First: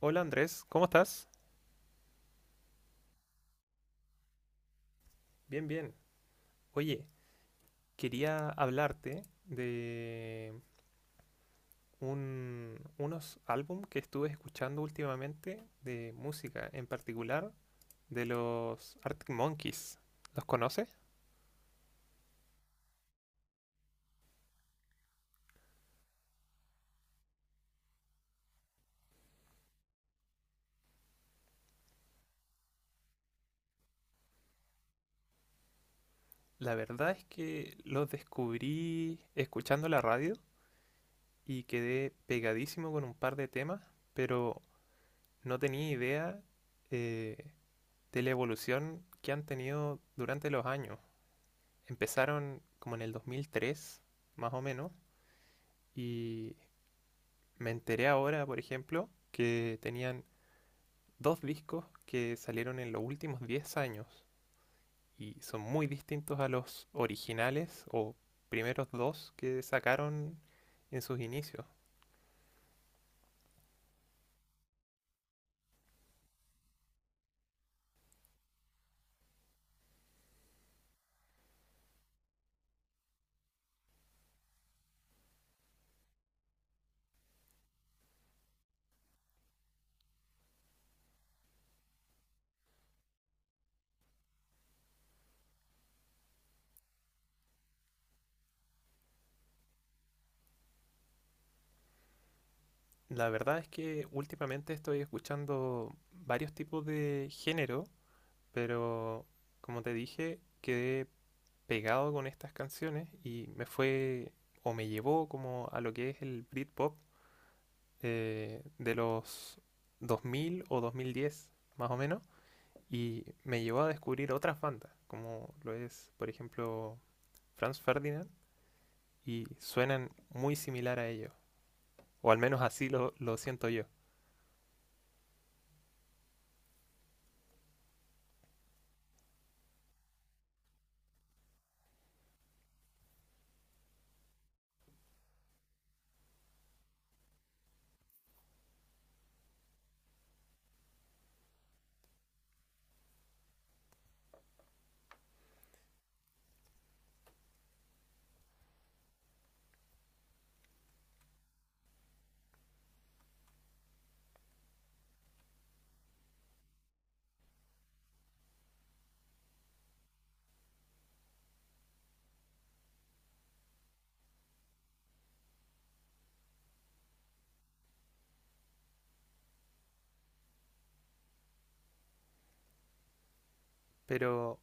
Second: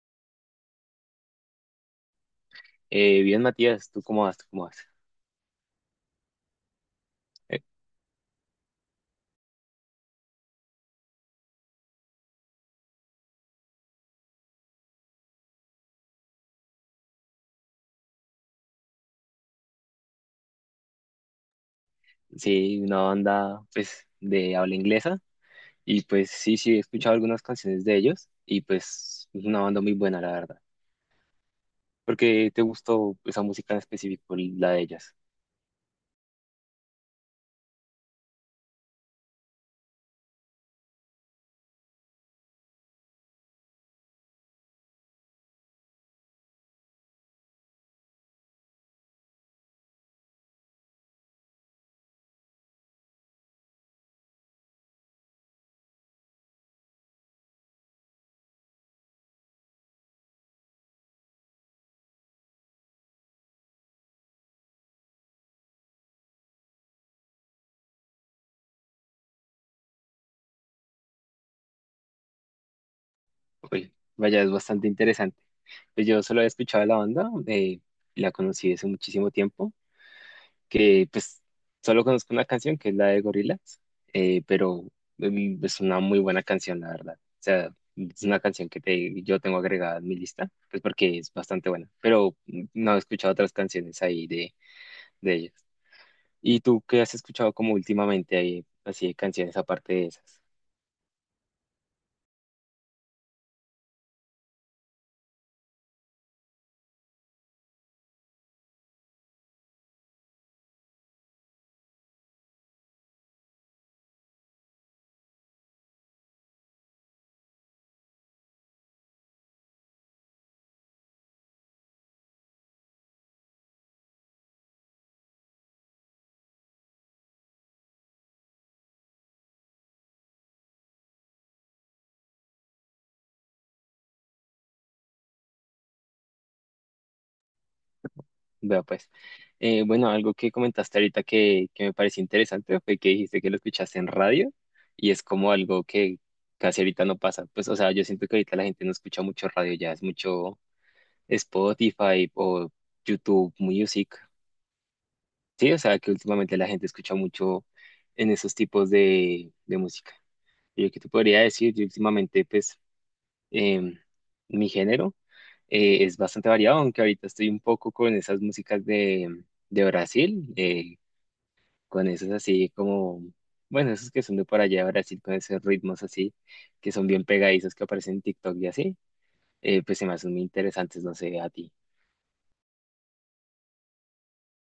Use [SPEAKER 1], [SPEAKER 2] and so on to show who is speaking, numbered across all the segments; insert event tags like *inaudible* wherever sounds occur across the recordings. [SPEAKER 1] Hola Andrés, ¿cómo estás?
[SPEAKER 2] Bien, Matías, ¿tú cómo vas? ¿Tú cómo vas?
[SPEAKER 1] Bien, bien. Oye,
[SPEAKER 2] Eh,
[SPEAKER 1] quería hablarte de unos álbum que estuve escuchando últimamente de música, en particular de los Arctic Monkeys. ¿Los conoces?
[SPEAKER 2] sí, una banda pues de habla inglesa y pues sí, sí, he escuchado algunas canciones de ellos y pues es una banda muy buena, la verdad. ¿Por qué te gustó esa música en específico, la de ellas?
[SPEAKER 1] La verdad es que los descubrí escuchando la radio y quedé pegadísimo con un par de temas, pero no tenía idea eh, de la evolución que han tenido durante los años. Empezaron como en el 2003, más o menos, y me enteré ahora, por ejemplo, que tenían dos discos que salieron en los últimos 10 años y son muy distintos a los originales o primeros dos que sacaron en sus inicios.
[SPEAKER 2] Oye, vaya, es bastante interesante. Pues yo solo he escuchado de la banda, la conocí hace muchísimo tiempo que pues solo conozco una canción que es la de Gorillaz, pero es una muy buena canción, la verdad. O sea, es una canción que te, yo tengo agregada en mi lista, pues porque es bastante buena, pero no he escuchado otras canciones ahí de ellas. ¿Y tú qué has escuchado como últimamente ahí, así de canciones aparte de esas?
[SPEAKER 1] La verdad es que últimamente estoy escuchando varios tipos de género, pero como te dije, quedé pegado con estas canciones y me fue o me llevó como a lo que es el Britpop de los 2000 o 2010 más o menos y me llevó a descubrir otras bandas como lo es por ejemplo Franz Ferdinand y suenan muy similar a ellos o al menos así lo siento yo.
[SPEAKER 2] Vea pues. Bueno, algo que comentaste ahorita que me pareció interesante fue que dijiste que lo escuchaste en radio y es como algo que casi ahorita no pasa. Pues, o sea, yo siento que ahorita la gente no escucha mucho radio ya, es mucho Spotify o YouTube Music. Sí, o sea, que últimamente la gente escucha mucho en esos tipos de música. Y lo que te podría decir, yo últimamente, pues, em, mi género es bastante variado, aunque ahorita estoy un poco con esas músicas de Brasil. Con esos así como, bueno, esos que son de por allá de Brasil, con esos ritmos así, que son bien pegadizos que aparecen en TikTok y así, pues se me hacen muy interesantes, no sé, a ti.
[SPEAKER 1] Pero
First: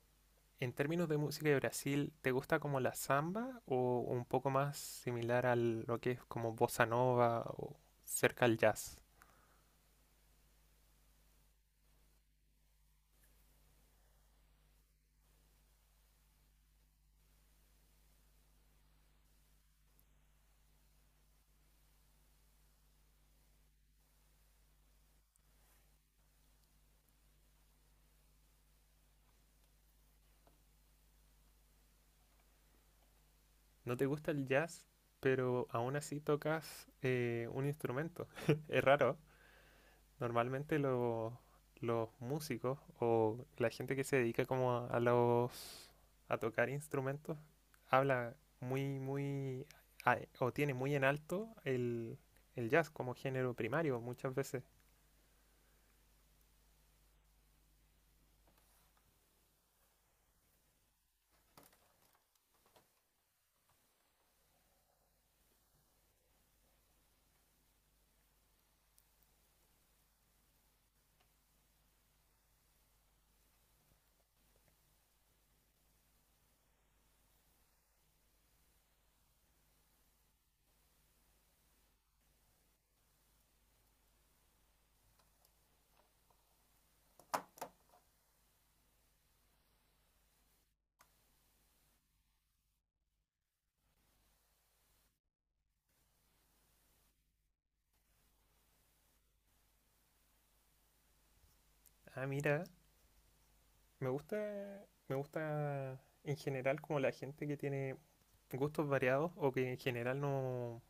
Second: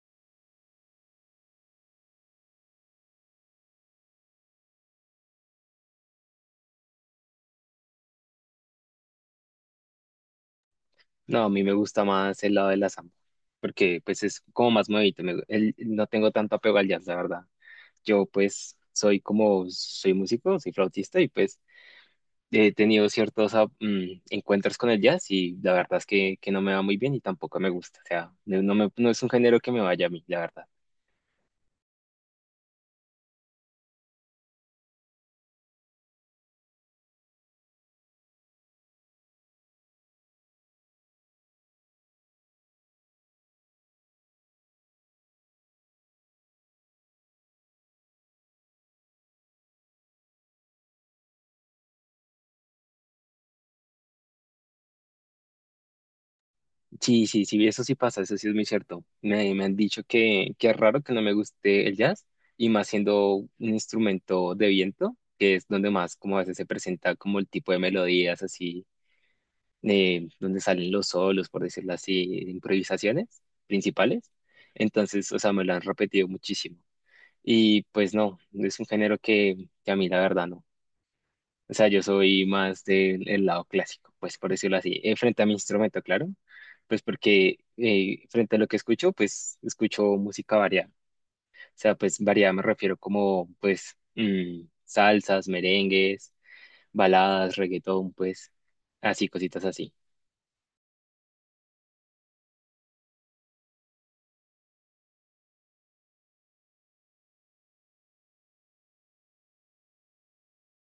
[SPEAKER 1] en términos de música de Brasil, ¿te gusta como la samba o un poco más similar a lo que es como bossa nova o cerca al jazz?
[SPEAKER 2] No, a mí me gusta más el lado de la samba, porque pues es como más movido, no tengo tanto apego al jazz, la verdad. Yo pues soy como, soy músico, soy flautista y pues he tenido ciertos encuentros con el jazz y la verdad es que no me va muy bien y tampoco me gusta, o sea, no, no es un género que me vaya a mí, la verdad.
[SPEAKER 1] No te gusta el jazz, pero aún así tocas un instrumento. *laughs* Es raro. Normalmente los músicos o la gente que se dedica como a los a tocar instrumentos habla muy muy o tiene muy en alto el jazz como género primario muchas veces.
[SPEAKER 2] Sí, sí, sí, eso sí pasa, eso sí es muy cierto. Me han dicho que es raro que no me guste el jazz, y más siendo un instrumento de viento, que es donde más como a veces se presenta como el tipo de melodías así, donde salen los solos, por decirlo así, improvisaciones principales. Entonces, o sea, me lo han repetido muchísimo. Y pues no, es un género que a mí la verdad no. O sea, yo soy más del el lado clásico, pues por decirlo así, frente a mi instrumento, claro, pues porque frente a lo que escucho, pues escucho música variada. O sea, pues variada me refiero como, pues, salsas, merengues, baladas, reggaetón, pues, así, cositas así.
[SPEAKER 1] Ah, mira, me gusta en general como la gente que tiene gustos variados o que en general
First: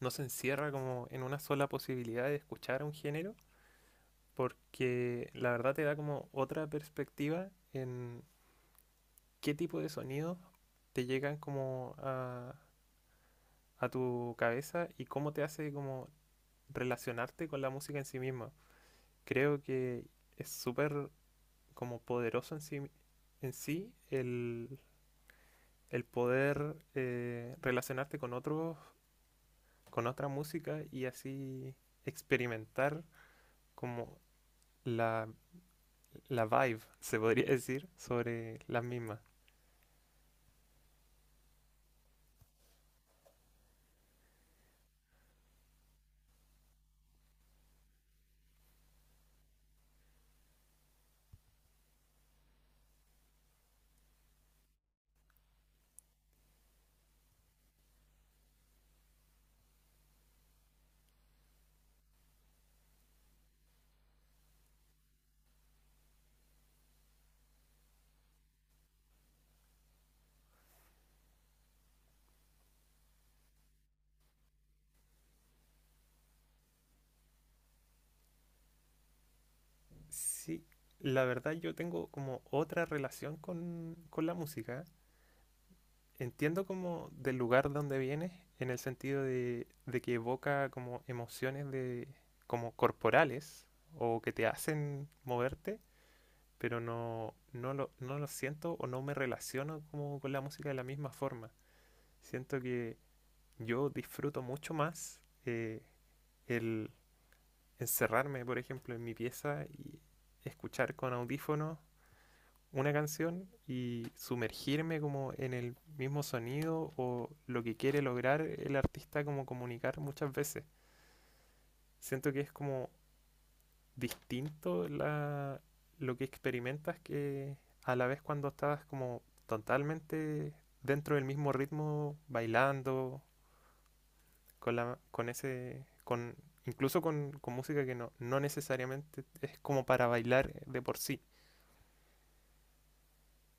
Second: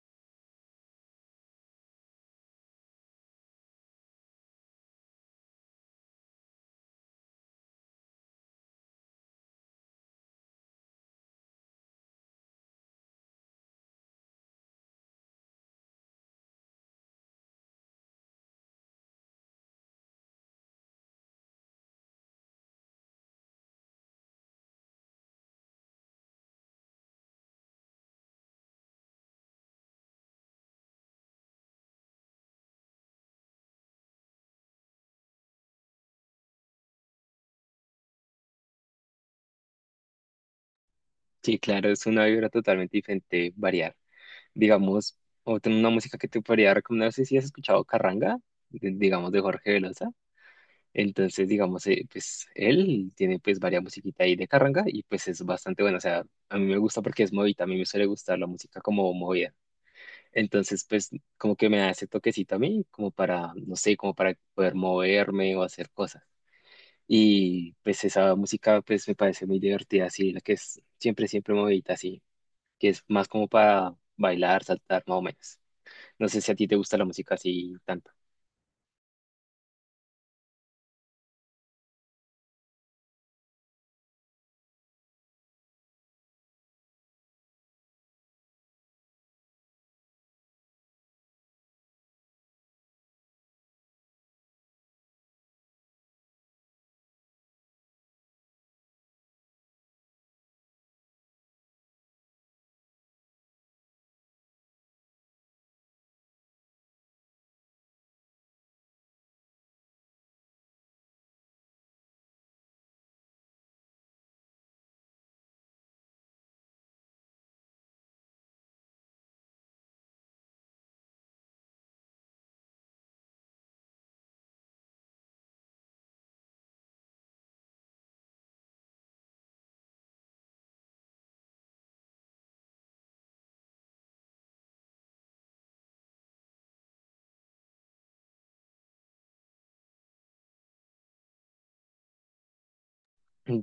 [SPEAKER 1] no se encierra como en una sola posibilidad de escuchar un género, porque la verdad te da como otra perspectiva en qué tipo de sonidos te llegan como a tu cabeza y cómo te hace como relacionarte con la música en sí misma. Creo que es súper como poderoso en sí el poder relacionarte con otros, con otra música y así experimentar como la la vibe, se podría decir, sobre las mismas.
[SPEAKER 2] Sí, claro, es una vibra totalmente diferente variar. Digamos, otra una música que te podría recomendar, no sé si has escuchado Carranga, digamos, de Jorge Velosa. Entonces, digamos, pues él tiene pues varias musiquita ahí de carranga y pues es bastante bueno. O sea, a mí me gusta porque es movida, a mí me suele gustar la música como movida. Entonces, pues como que me da ese toquecito a mí, como para, no sé, como para poder moverme o hacer cosas. Y pues esa música pues me parece muy divertida, así, la que es siempre, siempre movidita, así, que es más como para bailar, saltar, más o menos. No sé si a ti te gusta la música así tanto.
[SPEAKER 1] Sí, la verdad yo tengo como otra relación con la música. Entiendo como del lugar donde viene, en el sentido de que evoca como emociones de, como corporales o que te hacen moverte, pero no lo siento o no me relaciono como con la música de la misma forma. Siento que yo disfruto mucho más el encerrarme, por ejemplo, en mi pieza y escuchar con audífonos una canción y sumergirme como en el mismo sonido o lo que quiere lograr el artista como comunicar muchas veces. Siento que es como distinto lo que experimentas que a la vez cuando estás como totalmente dentro del mismo ritmo bailando con incluso con música que no necesariamente es como para bailar de por sí.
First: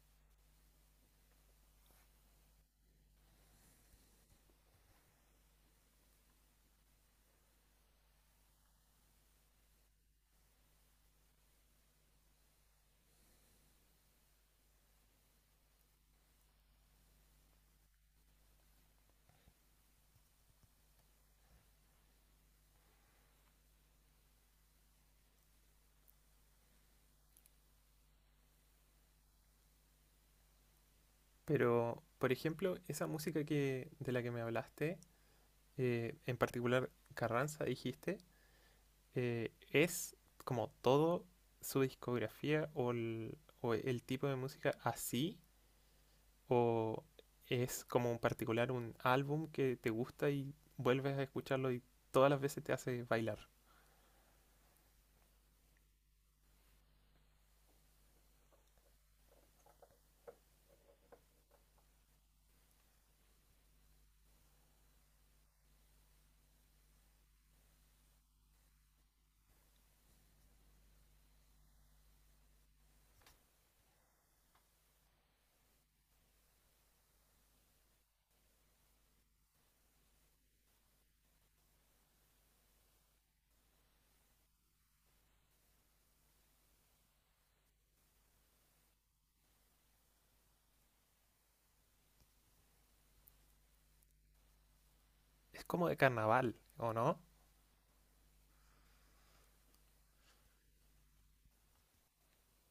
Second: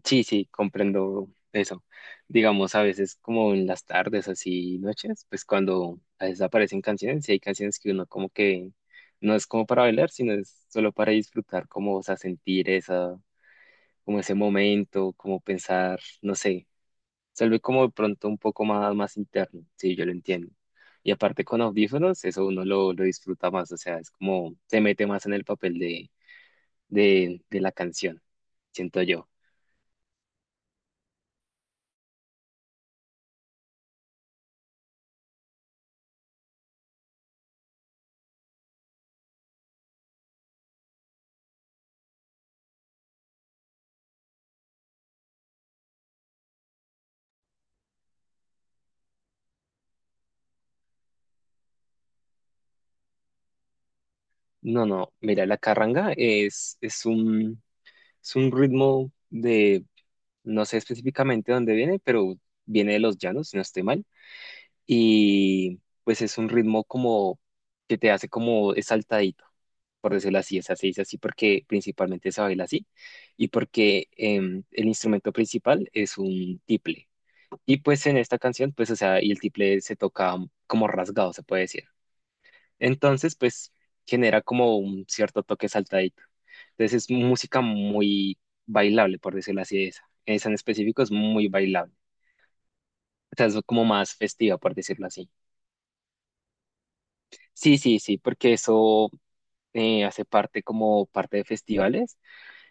[SPEAKER 2] Sí, sí, comprendo eso. Digamos, a veces como en las tardes, así noches, pues cuando a veces aparecen canciones, y hay canciones que uno como que no es como para bailar, sino es solo para disfrutar, como, o sea, sentir esa, como ese momento, como pensar, no sé, se vuelve como de pronto un poco más, más interno, sí, yo lo entiendo. Y aparte con audífonos, eso uno lo disfruta más, o sea, es como se mete más en el papel de la canción, siento yo.
[SPEAKER 1] Pero, por ejemplo, esa música que, de la que me hablaste, en particular Carranza, dijiste, es como todo su discografía o o el tipo de música así, o es como en particular un álbum que te gusta y vuelves a escucharlo y todas las veces te hace bailar.
[SPEAKER 2] No, no, mira, la carranga es un ritmo de, no sé específicamente dónde viene, pero viene de los llanos, si no estoy mal, y pues es un ritmo como que te hace como saltadito, por decirlo así, o sea, se dice así porque principalmente se baila así, y porque el instrumento principal es un tiple, y pues en esta canción, pues, o sea, y el tiple se toca como rasgado, se puede decir. Entonces, pues genera como un cierto toque saltadito. Entonces es música muy bailable, por decirlo así, esa. Esa en específico es muy bailable. O sea, es como más festiva, por decirlo así.
[SPEAKER 1] Es como de carnaval, ¿o no?
[SPEAKER 2] Sí, sí, sí, porque eso hace parte como parte de festivales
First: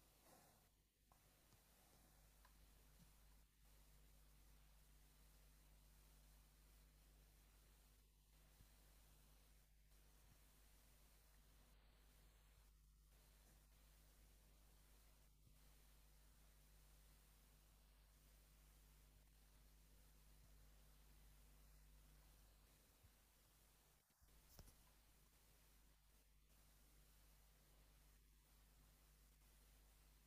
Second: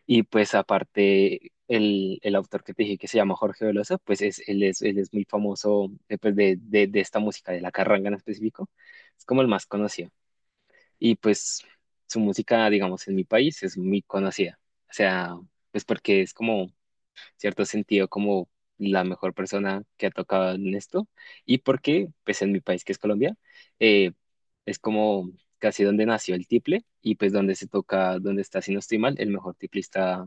[SPEAKER 2] y pues aparte el autor que te dije que se llama Jorge Velosa, pues es, él es muy famoso pues, de esta música, de la carranga en específico. Es como el más conocido. Y pues su música, digamos, en mi país es muy conocida. O sea, pues porque es como, cierto sentido, como la mejor persona que ha tocado en esto. Y porque, pues en mi país, que es Colombia, eh, es como casi donde nació el tiple y pues donde se toca, donde está, si no estoy mal, el mejor tiplista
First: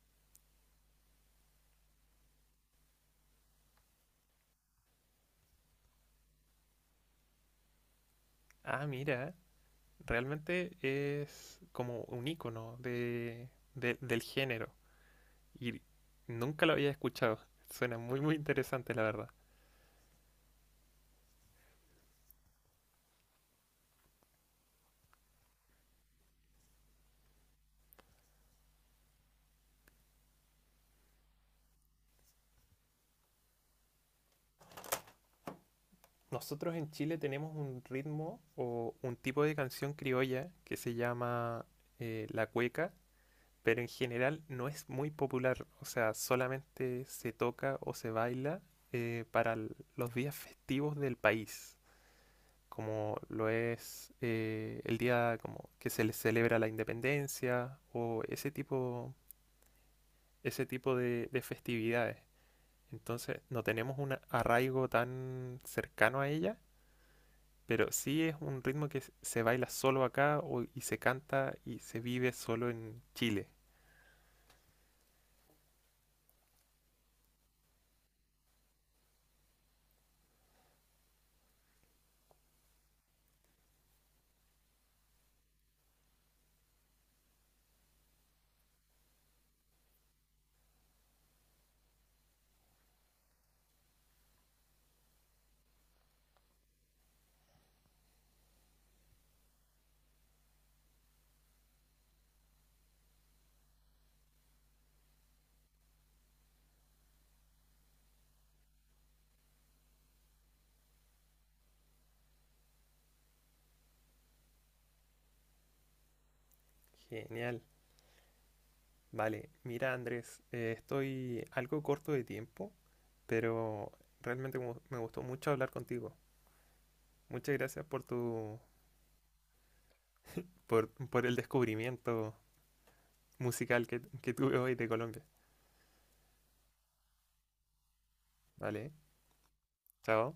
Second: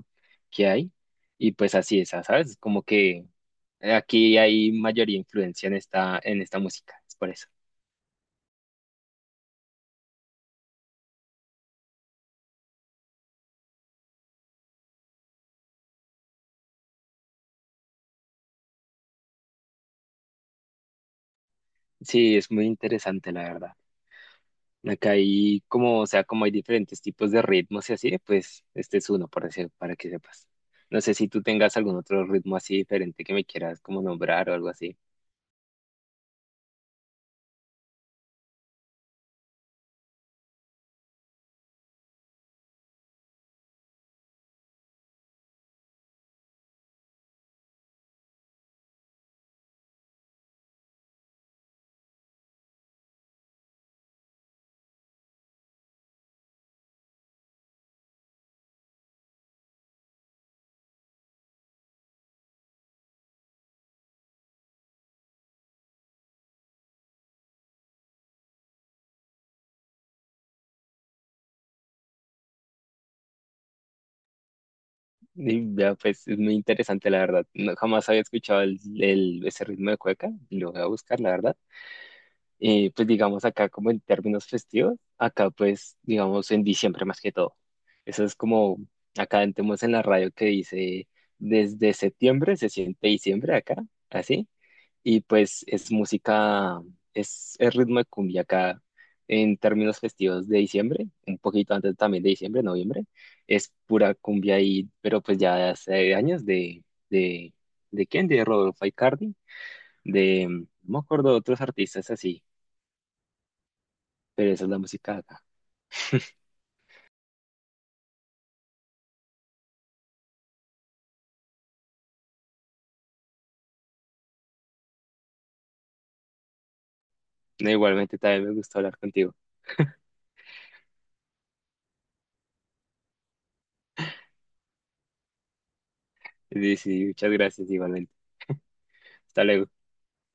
[SPEAKER 2] que hay. Y pues así es, ¿sabes? Como que aquí hay mayoría influencia en esta música, es por eso.
[SPEAKER 1] Ah, mira, realmente es como un icono de, del género y nunca lo había escuchado. Suena muy, muy interesante, la verdad.
[SPEAKER 2] Sí, es muy interesante, la verdad. Acá hay como, o sea, como hay diferentes tipos de ritmos y así, pues este es uno para, decir para que sepas. No sé si tú tengas algún otro ritmo así diferente que me quieras como nombrar o algo así.
[SPEAKER 1] Nosotros en Chile tenemos un ritmo o un tipo de canción criolla que se llama la cueca, pero en general no es muy popular, o sea, solamente se toca o se baila para los días festivos del país, como lo es el día como que se le celebra la independencia o ese tipo de festividades. Entonces no tenemos un arraigo tan cercano a ella, pero sí es un ritmo que se baila solo acá y se canta y se vive solo en Chile.
[SPEAKER 2] Y ya, pues es muy interesante, la verdad. No, jamás había escuchado ese ritmo de cueca, y lo voy a buscar, la verdad. Y pues digamos acá como en términos festivos, acá pues digamos en diciembre más que todo. Eso es como, acá tenemos en la radio que dice, desde septiembre se siente diciembre acá, así. Y pues es música, es el ritmo de cumbia acá en términos festivos de diciembre, un poquito antes también de diciembre, noviembre, es pura cumbia ahí, pero pues ya de hace años de, ¿de quién? De Rodolfo Aicardi, de, no me acuerdo de otros artistas así, pero esa es la música acá.
[SPEAKER 1] Genial. Vale, mira Andrés, estoy algo corto de tiempo, pero realmente me gustó mucho hablar contigo. Muchas
[SPEAKER 2] No,
[SPEAKER 1] gracias por
[SPEAKER 2] igualmente también me gustó hablar contigo.
[SPEAKER 1] por el descubrimiento musical que tuve hoy de Colombia.
[SPEAKER 2] Sí, sí, muchas gracias, igualmente.
[SPEAKER 1] Vale,
[SPEAKER 2] Hasta luego.
[SPEAKER 1] chao.